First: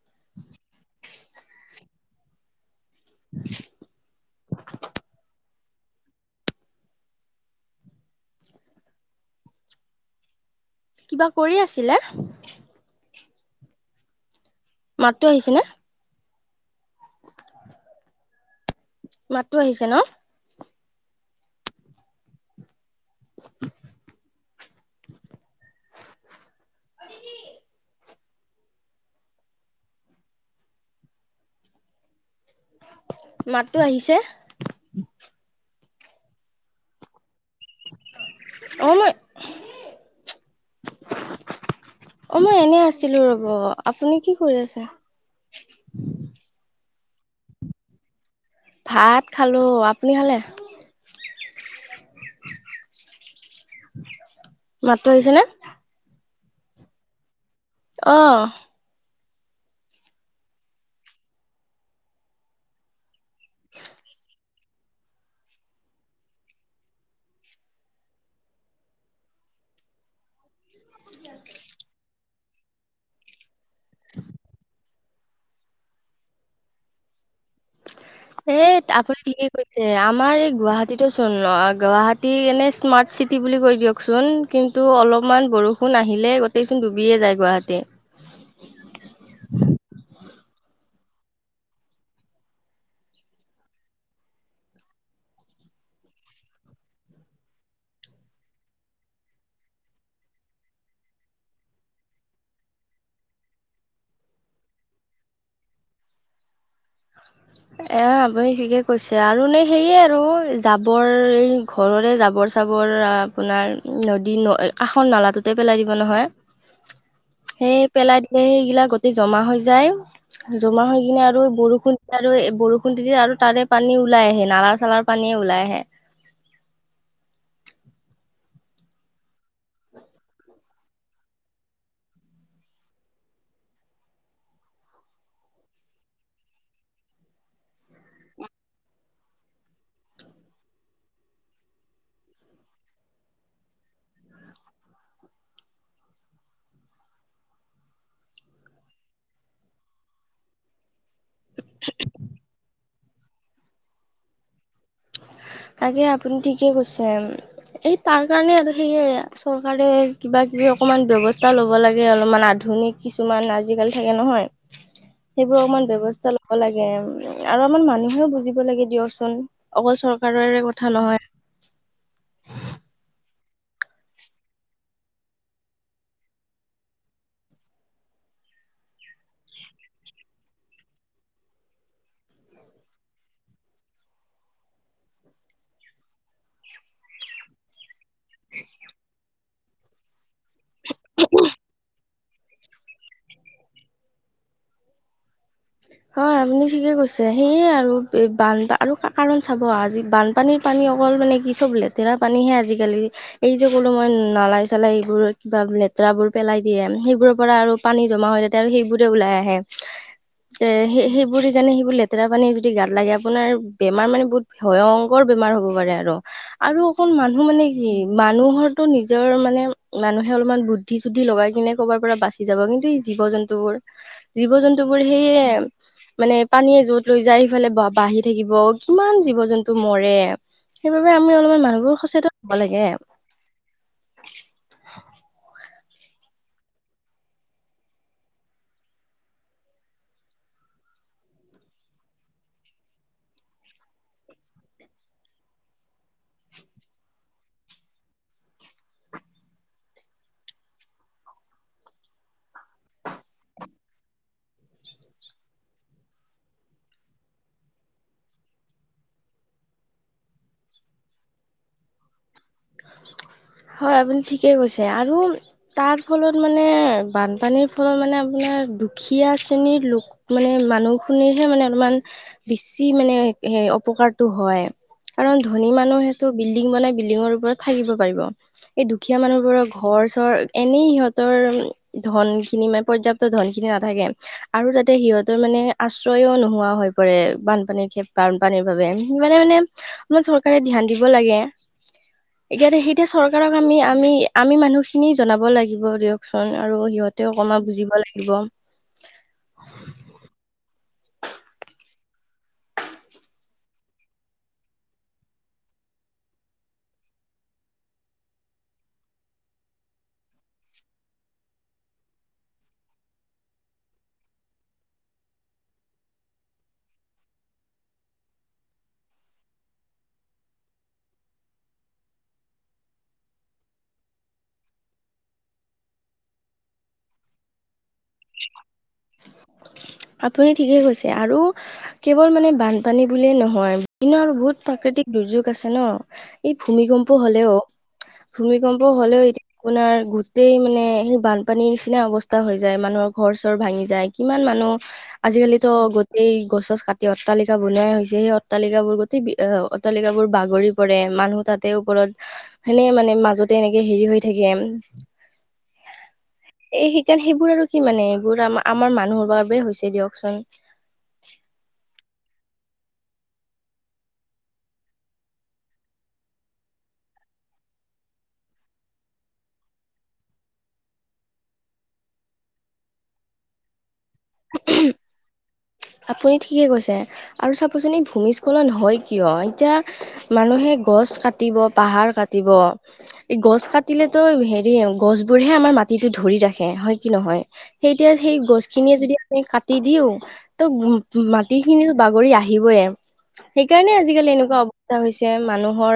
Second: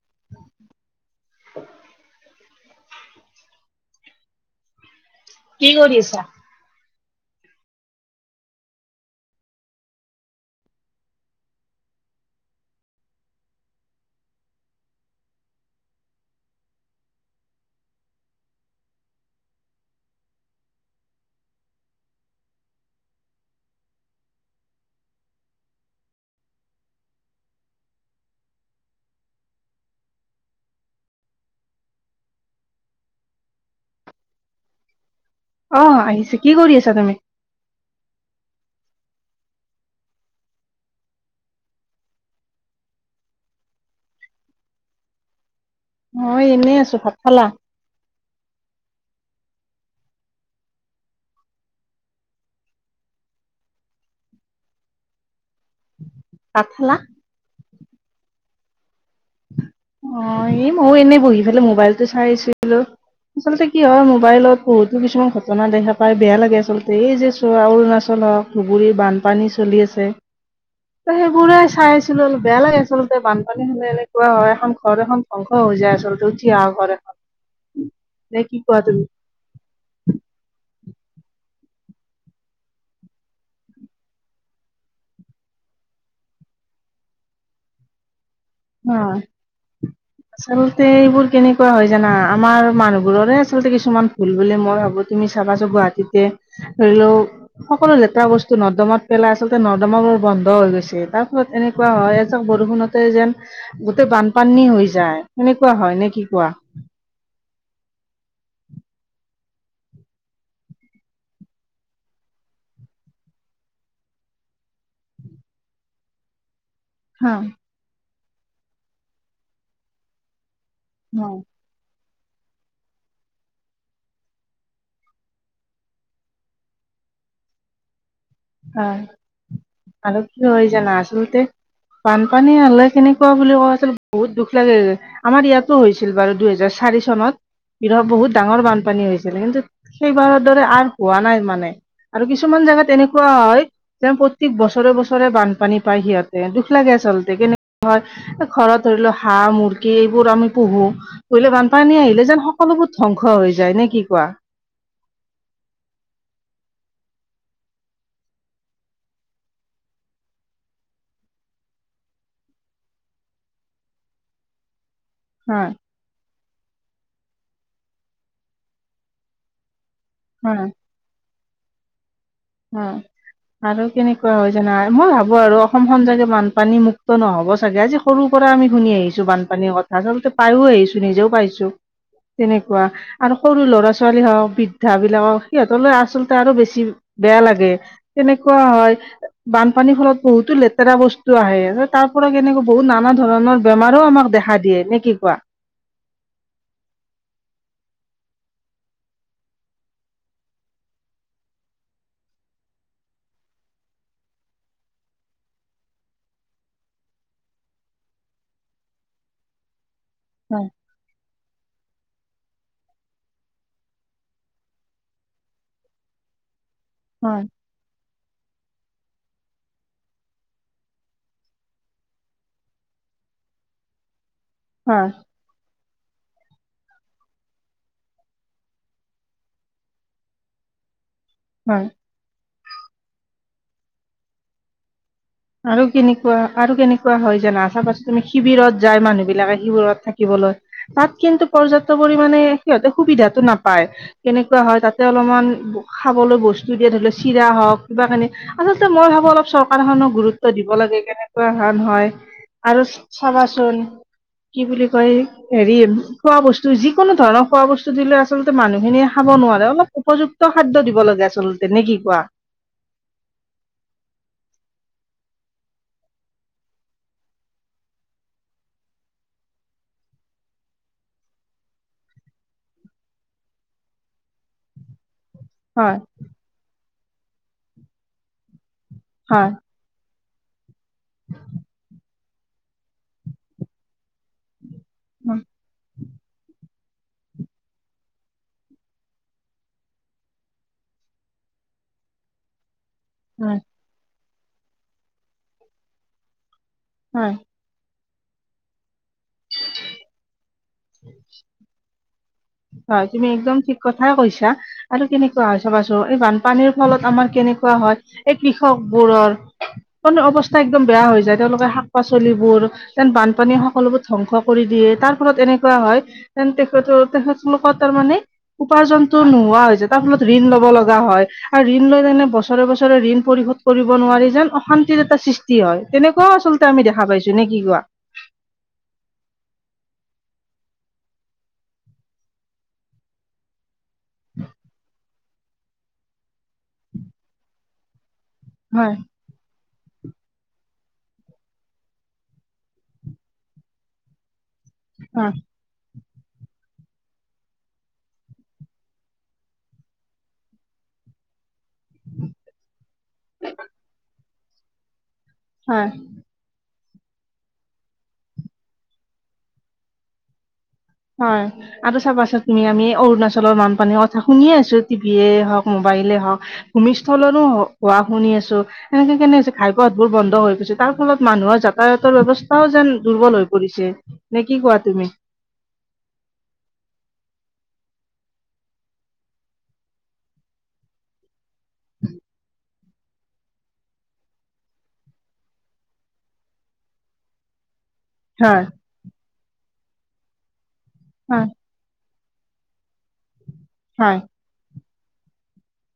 [unintelligible] কি কৰি আছা? কিবা কৰি আছিলে? মাততো আহিছে নে? মাতটো আহিছে ন? কি মাততো আহিছে? অ' আহিছে, কি কৰি আছা তুমি? অ, মই [unintelligible] অ, মই এনে আছিলো ৰ'ব, আপুনি কি কৰি আছে? মই এনেই আছো ভাত খালা? ভাত খালো। আপুনি খালে? মাতটো আহিছে নে? ভাত খালা? আহ। অ, এই ময়ো এনেই বহি ফালে মোবাইলটো চাই আছিলো। আচলতে কি হয় মোবাইলত বহুতো কিছুমান ঘটনা দেখা পাই বেয়া লাগে, আচলতে এই যে চোৱা অৰুণাচল ধুবুৰী বানপানী চলি আছে। সেইবোৰে চাই আছিলো অলপ বেয়া লাগে আচলতে বানপানী হ'লে এনেকে ওৱা হয় এখন ঘৰ এখন ধ্বংস হৈ যায় আচলতে উঠি অহা ঘৰ এখন। নে কি এ কোৱা তুমি? আপুনি ঠিকেই কৈছে। আমাৰ এই গুৱাহাটী চোন গুৱাহাটী এনে স্মাৰ্ট চিটি বুলি কৈ দিয়ক চোন। কিন্তু অলপমান বৰষুণ আহিলে গোটেই চোন ডুবিয়ে যায় গুৱাহাটী। অ'। [unintelligible] আচলতে এইবোৰ কেনেকুৱা হয় জানা, আমাৰ মানুহ বোৰৰে আচলতে কিছুমান ভুল বুলি মই ভাবো, তুমি ভাবাচোন গুৱাহাটীতে ধৰি লওঁ, সকলো লেতেৰা বস্তু নৰ্দমাত পেলাই আচলতে নৰ্দমাবোৰ বন্ বন্ধ হৈ গৈছে। তাৰ ফলত এনেকুৱা হয় এজাক বৰষুণতে যেন গোটেই বানপানী হৈ যায়, সেনেকুৱা হয়। নে কি কোৱা? [inaudible] এ আপুনি ঠিকে কৈছে। আৰু নে সেয়ে আৰু জাবৰ এই ঘৰৰে জাবৰ-চাবৰ আপোনাৰ নদী ন আসৰ নালাটোতে পেলাই দিব নহয়। হয় সেই পেলাই দিলে সেইগিলা গোটে জমা হৈ যায়। জমা হৈ কিনে হয় আৰু বৰসু ন আৰু বৰষুণ দিদি আৰু তাৰে পানী ওলাই আহে নালা চালাৰ পানীয়ে ওলাই আহে। আহ আৰু কি হৈ জানা? আচলতে বানপানী হ'লে কেনেকুৱা বুলি কোৱা আচলতে বহুত দুখ লাগে। আমাৰ ইয়াতো হৈছিল বাৰু দুহেজাৰ চাৰি চনত। ৰ বহুত ডাঙৰ বানপানী হৈছিল। কিন্তু সেইবাৰৰ দৰে আৰ হোৱা নাই মানে। আৰু কিছুমান জেগাত তেনেকু কুৱা হয় যে প্ৰত্যেক বছৰে বছৰে বানপানী পায় সিহঁতে। দুখ লাগে আচলতে কেনেকুৱা হয়। ঘৰত ধৰি লও হাঁহ-মুৰ্গী এইবোৰ আমি পুহো। লে বানপানী আহিলে যেন সকলোবোৰ ধ্বংস হৈ যায়, নে কি কোৱা? তাকে, আপুনি ঠিকে কৈছে। এই তাৰ কাৰণে আৰু সেয়ে চৰকাৰে কিবা-কিবি অকণমান ব্যৱস্থা ল'ব লাগে। অলপমান আধ ধুনিক কিছুমান আজিকালি থাকে নহয়। সেইবোৰ হয় অকমান ব্যৱস্থা ল'ব লাগে। উ আৰু আমাৰ মানুহেও বুজিব লাগে দিয়চোন। অকল চ কাৰৰে হয় কথা নহয়। [unintelligible] আৰু কেনেকুৱা হয় জানা মই ভাবো আৰু অসমখন চাগে বানপানী মুক্ত নহ'ব চাগে আজি সৰু পৰা আমি শুনি আহিছোঁ বানপানীৰ কথা আচলতে পাইও আহিছোঁ নিজেও পাইছোঁ। তেনেকুৱা আৰু সৰু ল'ৰা ছোৱালী হওঁক বৃদ্ধাবিলাকক সিহঁতলৈ আচলতে আৰু বেছি বেয়া লাগে, তেনেকুৱা হয় বানপানীৰ ফলত বহুতো লেতেৰা বস্তু আহে তাত তাৰ পৰা কেনেকৈ বহুত নানা ধৰণৰ বেমাৰো আমাক দেখা দিয়ে নে কি কোৱা। হয় আপুনি ঠিকে কৈছে সেয়ে আৰু বান আৰু কাৰণ চাব আজি বানপানীৰ পানী অকল মানে কি চব লেতেৰা পানীহে আজিকালি, এই যে ক'লো মই নালাই চালাই এইবোৰ কিবা বোলে লেতেৰাবোৰ পেলাই দিয়ে সেইবোৰৰ পৰা আৰু পানী জমা হয় যাতে আৰু সেইবোৰে ওলাই আহে। হয় এ সেই সেইবোৰ সেইকাৰণে সেই লেত লেতেৰা পানী যদি গাত লাগে আপোনাৰ বেমাৰ মানে বহুত ভয়ংকৰ বেমাৰ হ'ব পাৰে আৰু। আৰু অকণ হয় মানুহ মানে কি মানুহৰো নিজ নিজৰ মানে মানুহে অলপমান বুদ্ধি চুদ্ধি লগাই কিনে ক'ৰবাৰ পৰা বাচি যাব কিন্তু এই জীৱ জন্তুবোৰ জীৱ জন্তুবোৰ হয় সেয়ে মানে পানীয়ে য'ত লৈ যায় সিফালে বা বাঢ়ি থাকিব কিমান জীৱ জন্তু মৰে। সেইবাবে আমি অলপমান হয় মানুহবোৰ সচেতন হ'ব লাগে আৰু। আৰু কেনেকুৱা আৰু কেনেকুৱা হয় জানা চাবাচোন তুমি শিবিৰত যায় মানুহবিলাকে শিবিৰত থাকিবলৈ। তাত কিন্তু পৰ্যাপ্ত পৰিমমানে সিহঁতে সুবিধাটো নাপায় কেনেকুৱা হয় তাতে অলপমান খাবলৈ বস্তু দিয়ে ধৰি লওঁ চিৰা হওঁক কিবা কিনি আচলতে মই ভাবো অলপ চৰকাৰখনে গুৰুত [unintelligible] দিব লাগে কেনেকুৱা ধৰণ হয় আৰু চাবাচোন কি বুলি কয় হেৰি খোৱা বস্তু যিকোনো ধৰণৰ খোৱা বস্তু দিলে আচলতে মানুহখিনিয়ে খাব [unintelligible] নোৱাৰে অলপ উপযুক্ত খাদ্য দিব লাগে আচলতে নে কি কোৱা। [unintelligible] হয় আপুনি ঠিকে কৈছে আৰু তাৰ ফলত মানে বানপানীৰ ফলত মানে আপোনাৰ দুখীয়া শ্ৰেণীৰলোক মানে মানুহ খুনিৰহে মানে অলপমান বেছি মানে সেই অপকাৰতো হয়। কাৰণ ধনী হয় মানুহেটো বিল্ডিং বনাই বিল্ডিঙৰ ওপৰত থাকিব পাৰিব। এই দুখীয়া হয় মানুহবোৰৰ ঘৰ চৰ এনেই সিহঁতৰ ধন খিনি মানে পৰ্যাপ্ত ধন খিনি নাথাকে, আৰু তাতে হয় সিহঁতৰ মানে আশ্ৰয়ও নোহোৱা হয় কৰে বানপানীৰ খে বানপানীৰ বাবে সেই মানে মানে চৰকাৰে ধ্যান দিব লাগে। এতিয়াতো সেইটো চৰকাৰক হয় আমি আমি আমি মানুহখিনি জনাব লাগিব দিয়কচোন। আৰু হয় সিহঁতেও অকমান বুজিব লাগিব। হয় তুমি একদম ঠিক কথা কৈছা আৰু কেনেকুৱা হয় চাবাচোন এই বানপানীৰ ফলত আমাৰ কেনেকুৱা হয় এই কৃষক বোৰৰ মানে অৱস্থা একদম বেয়া হৈ যায় তেওঁলোকে শাক পাচলিবোৰ যেন বানপানী সক [unintelligible] ধ্বংস কৰি তাৰ ফলত এনেক হয় তেখেতৰ তেখেতলোকৰ তাৰ মানে উপাৰ্জনটো নোহোৱা হৈ যায় তাৰ ফলত ঋণ ল'ব লগা হয় আৰু ঋণ লৈ তেনে বছৰে বছৰে ঋণ পৰিশোধ কৰিব নোৱাৰি যেন অশান্তিৰ এটা সৃষ্টি হয় তেনেকুৱাও আচলতে আমি দেখা পাইছোঁ নে কি কোৱো। [inaudible] আপুনি ঠিকে কৈছে আৰু কেৱল মানে বানপানী বুলিয়ে নহয়। [unintelligible] বহুত প্ৰাকৃতিক দুৰ্যোগ আছে ন' এই ভূমিকম্প হ'লেও ভূমিকম্প হয় হ'লেও এতিয়া আপোনাৰ গোটই মানে সেই বানপানীৰ নিচিনা অৱস্থা হৈ যায় মানুহৰ। ঘৰ চৰ ভাঙি যায় কিমান মানুহ হয় আজিকালিতো গো এই গছ কাটি অট্টালিকা বনাই হৈছে সেই অট্টালিকা বোৰ গোটেই বি অ' অট্টালিকাবোৰ বাগৰি পৰে। মানুহ তাতে ওপৰত সেনে মানে মাজতে এনেকে হেৰি হৈ থাকে। হয়। এই সেইকাৰণে সেইবোৰ আৰু কি মানে এইবোৰ আমাৰ আমাৰ মানুহৰ বাবে হৈছে দিয়কচোন। হয় আৰু চাবাচোন তুমি আমি অৰুণাচলৰ বানপানীৰ কথা শুনিয়ে আছোঁ টিভিয়ে হওঁক মোবাইল পাৰিলে হওঁক ভূমিস্থলনৰো হ হোৱা শুনি আছোঁ এনেকে কেনে হৈছে ঘাই পথবোৰ বন্ধ হৈ গৈছে তা [unintelligible] ফলত মানুহৰ যাতায়াতৰ ব্যৱস্থাও যেন দুৰ্বল হৈ পৰিছে নে কি কোৱা তুমি। আপুনি ঠিকে কৈছে আৰু চাবচোন ভূমিস্খলন হয় কিয় এতিয়া মানুহে গছ কাট কাটিব পাহাৰ কাটিব। এই গছ কাটিলেতো হেৰি গছবোৰহে আমাৰ মাটিতো ধৰি ৰাখে হয় কি নহয়। সেইতিয়া সেই হয় গছখিনিয়ে যদি আমি কাটি দিওঁ ত' ম-ম- হয় মাটিখিনি বাগৰি আহিবই, সেইকাৰণে হয় আজিকালি এনেকুৱা [unintelligible] হৈছে মানুহৰ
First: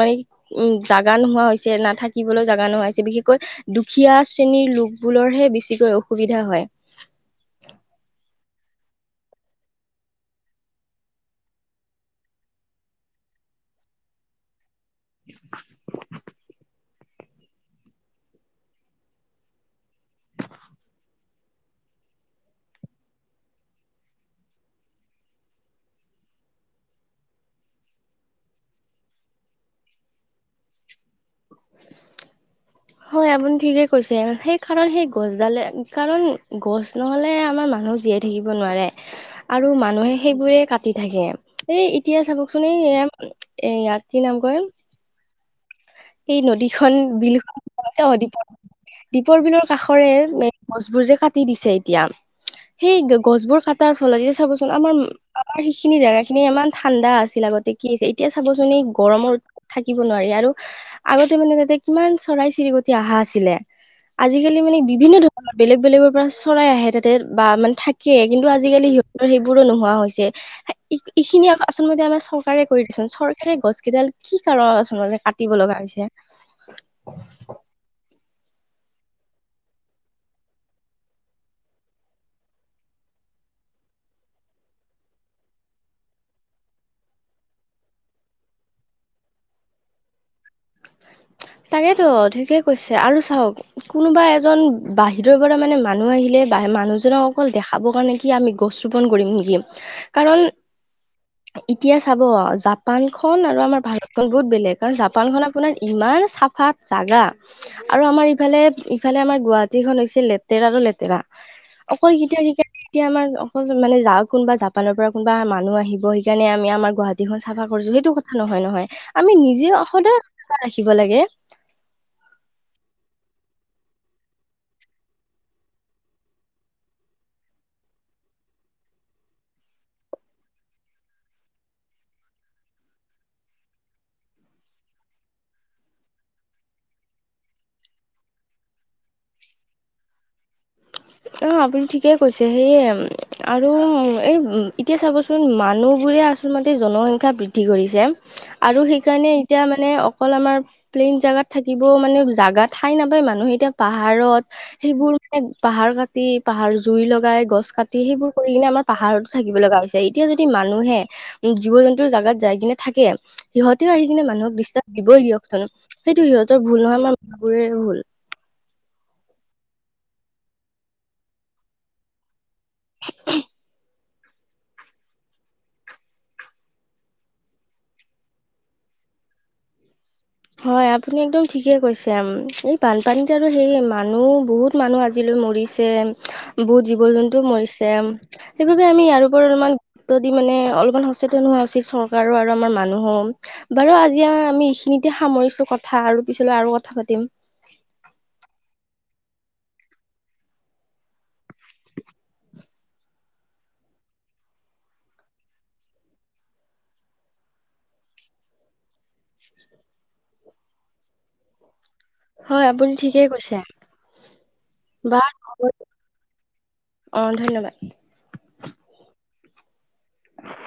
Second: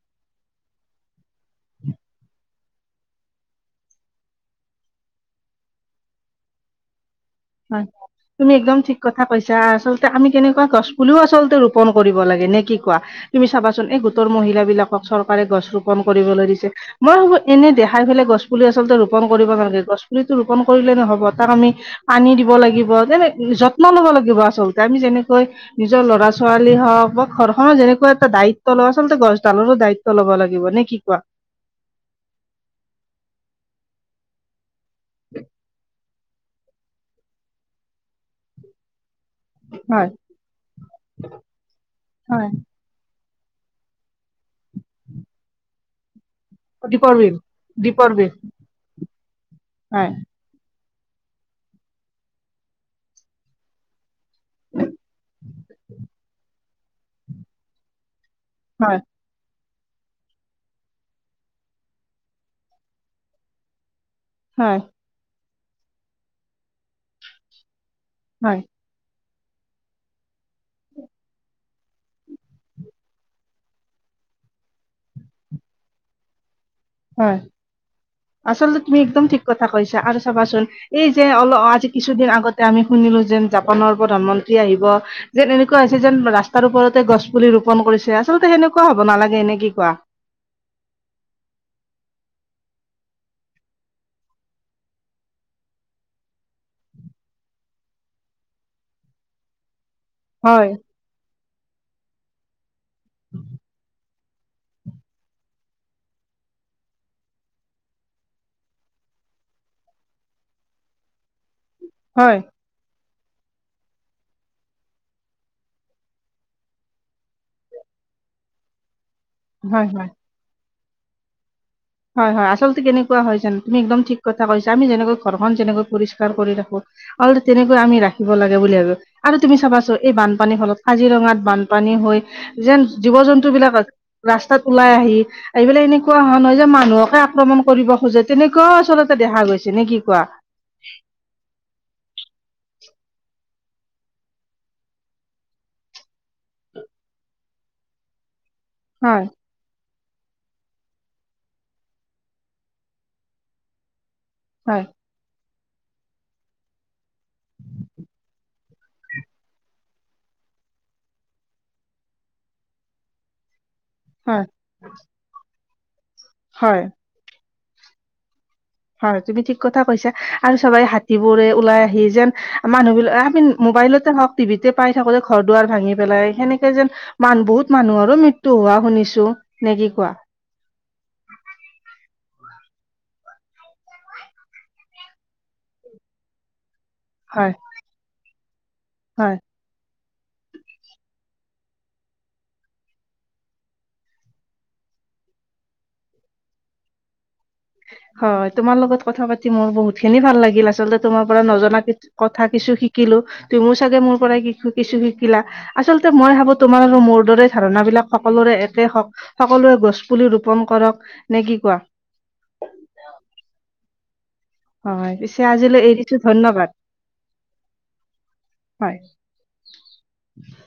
মানে উম, জাগা নোহোৱা হৈছে নাথাকিবলৈও জাগা নোহোৱা হৈছে। বিশেষকৈ দুখীয়া শ্ৰেণীৰ লোকবোৰৰহে বেছিকৈ অসুবিধা হয়। হয়। তুমি একদম ঠিক কথা কৈছা আচলতে আমি কেনেকুৱা গছ পুলিও আচলতে ৰোপন কৰিব লাগে নে কি কোৱা। তুমি চাবাচোন এই গোটৰ মহিলাবিলাকক চৰকাৰে গছ ৰোপন কৰিবলৈ দিছে। মই ভাবো এনে দেখাই পেলাই গছ পুলি আচলতে ৰোপন কৰিব নালাগে গছ পুলিটো ৰোপন কৰিলে নহ'ব তাক আমি পানী দিব লাগিব তেনে যত্ন ল'ব লাগিব আচলতে আমি যেনেকৈ নিজৰ ল'ৰা ছোৱালী হওঁক [unintelligible] ঘৰখনৰ যেনেকুৱা এটা দায়িত্ব লয় আচলতে গছডালৰো দায়িত্ব ল'ব লাগিব নে কি কোৱা। হয় আপুনি ঠিকে কৈছে সেই কাৰণ সেই গছডালে কাৰণ গছ নহ'লে আমাৰ মানুহ জীয়াই থাকিব নোৱাৰে। আৰু হয় মানুহে সেইবোৰে কাটি থাকে, এ এতিয়া হয় চাবকচোন এই এইয়া কি নাম কয়। এই নদীখন দীপৰ বিল [inaudible] দীপৰ বিল দ্বীপৰ বিলৰ কাষৰে হয় গছবোৰ যে কাটি দিছে এতিয়া। সেই গছবোৰ কটাৰ ফলত এতিয়া চাবচোন আমাৰ আমাৰ সেইখিনি জেগা খিনি ইমান ঠাণ্ডা আছিল লগতে কি আছে এতিয়া চাবচোন এই হয় গৰমত থাকিব নোৱাৰি আৰু আগতে মানে তাতে কিমান চৰাই চিৰিকটি অহা আছিলে, আজিকালি মানে হয় বিভিন্ন ধৰণ বেলেগ বেলেগৰ পৰা চৰাই আহে তাতে বা মানে থাকে কিন্তু হয় আজিকালি সিহঁত সেইবোৰো নোহোৱা হৈছে, এইখিনি আচলতে আমাৰ চৰকাৰে কৰি দিচোন চৰকাৰে গছ কেইডাল কি কাৰণ [unintelligible] যে কাটিব লগা হৈছে। হয়। আচলতে তুমি একদম ঠিক কথা কৈছা আৰু চাবাচোন এই যে অলপ আজি কিছুদিন আগতে আমি শুনিলোঁ যেন জাপানৰ প্ৰধানমন্ত্ৰী আহিব যেন এনেকুৱা হৈছে যেন ৰাস্তাৰ ওপৰতে গছ পুলি ৰোপন কৰিছে। আচলতে সেনেকুৱা হ'ব নালাগে এনে কি কোৱা। [inaudible] এইটো ঠিকে কৈছে আৰু চাওঁক কোনোবা এজন বাহিৰৰ পৰা মানে মানুহ আহিলে বা মান মানুহজনক অকল দেখাব কাৰণে কি আমি গছ ৰুপোন কৰিম নেকি। কাৰণ, হয় এতিয়া চাব জাপানখন আৰু আমাৰ ভাৰত খন বহুত বেলেগ কাৰণ জাপানখন আপোনাৰ ইমান চাফা জাগা আৰু আমাৰ ইফালে ইফালে আমাৰ গুৱাহাটীখন হৈছে লেতেৰা লেতেৰা অকল হয় [unintelligible] এতিয়া আমাৰ অকল মানে যাওঁ কোনোবা জাপানৰ পৰা কোনোবা মানুহ আহিব সেইকাৰণে আমি আমাৰ গুৱাহাটীখন চাফা কৰিছোঁ। সেইটো কথা নহয় নহয় আমি নিজেও হয় হয় সদায় [inaudible] ৰাখিব লাগে। হয় হয় আচলতে কেনেকুৱা হয় জানো তুমি একদম ঠিক কথা কৈছা আমি যেনেকৈ ঘৰখন যেনেকৈ পৰিষ্কাৰ কৰি ৰাখোঁ। আৰু তেনেকৈ আমি ৰাখিব লাগে বুলি ভাবি আৰু তুমি চাবাচোন এই বানপানীৰ ফলত কাজিৰঙাত বানপানী [unintelligible] যেন জীৱ জন্তুবিলাক ৰাস্তাত ওলাই আহি এইবিলাক এনেকুৱা হয় নহয় যে মান মানুহকে আক্ৰমণ কৰিব খোজে তেনেকুৱাও আচলতে দেখা গৈছে নে কি কোৱা। অ' আপুনি ঠিকে কৈছে সেয়ে। আৰু এই এতিয়া চাবচোন মানুহবোৰে আচলমতে জনসংখ্যা বৃদ্ধি কৰিছে। আৰু হয়, সেইকাৰণে এতিয়া মানে অকল আমাৰ প্লেইন জেগাত থাকিবও মানে জাগা ঠাই নাপায় মানুহে এতিয়া পাহ পাহাৰত হয়, সেইবোৰ মানে পাহাৰ কাটি পাহাৰ জুই লগাই গছ কাটি সেইবোৰ কৰি কিনে আমাৰ পাহাৰতো থাকিব লগা হৈছে এতিয়া যদি মানুহে উম, জীৱ জন্তুৰ জাগাত যাই কিনে থাকে। সিহঁতেও আহি কিনে হয়, মানুহক ডিষ্টাৰ্ব দিবই দিয়কচোন সেইটো সিহঁতৰ হয়। ভুল নহয় [unintelligible] ভুল হয় তুমি ঠিক কথা কৈছা আৰু চাবা এই হাতীবোৰে ওলাই আহি যেন মানুহবিলাক আমি মোবাইলত [unintelligible] টিভিতে পাই থাকোতে যে ঘৰ দুৱাৰ ভাঙি পেলাই সেনেকে যেনান বহুত মানুহৰো মৃত্যু হোৱা শুনিছ [unintelligible] নে কি কোৱা। হয় আপুনি একদম ঠিকে কৈছে, এই বানপানীত আৰু হেৰি মানুহ বহুত মানুহ আজিলৈক মৰিছে বহুত জীৱ জন্তুও হয় মৰিছে, সেইবাবে আমি ইয়াৰ হয় ওপৰত অলমান [unintelligible] মানে অলপমান সচেতন হোৱা উচিত চৰকাৰো আৰু আমাৰ মানুহো বাৰু আজি আমি এইখিনি এতিয়া সামৰিছোঁ কথা আৰু পিছলৈ আৰু কথা পাতিম। হয় তোমাৰ লগত কথা পাতি মোৰ বহুত খিনি ভাল লাগিল আচলতে তোম [unintelligible] পৰা নজনা কথা কিছু শিক শিকিলোঁ তুমিও চাগে মোৰ পৰাই কিশু কিছু শিকিলা, আচলতে মই ভাবো তোমাৰ আৰু মোৰ দৰে ধাৰণা বি [unintelligible] সকলোৰে একে সকলোৱে গছ পুলি ৰোপন কৰক নে কি কোৱা। হয় আপুনি ঠিকে কৈছে। হয় বা পিছে আজিলৈ এৰিছোঁ ধন্যবাদ। অ ধন্যবাদ হয়।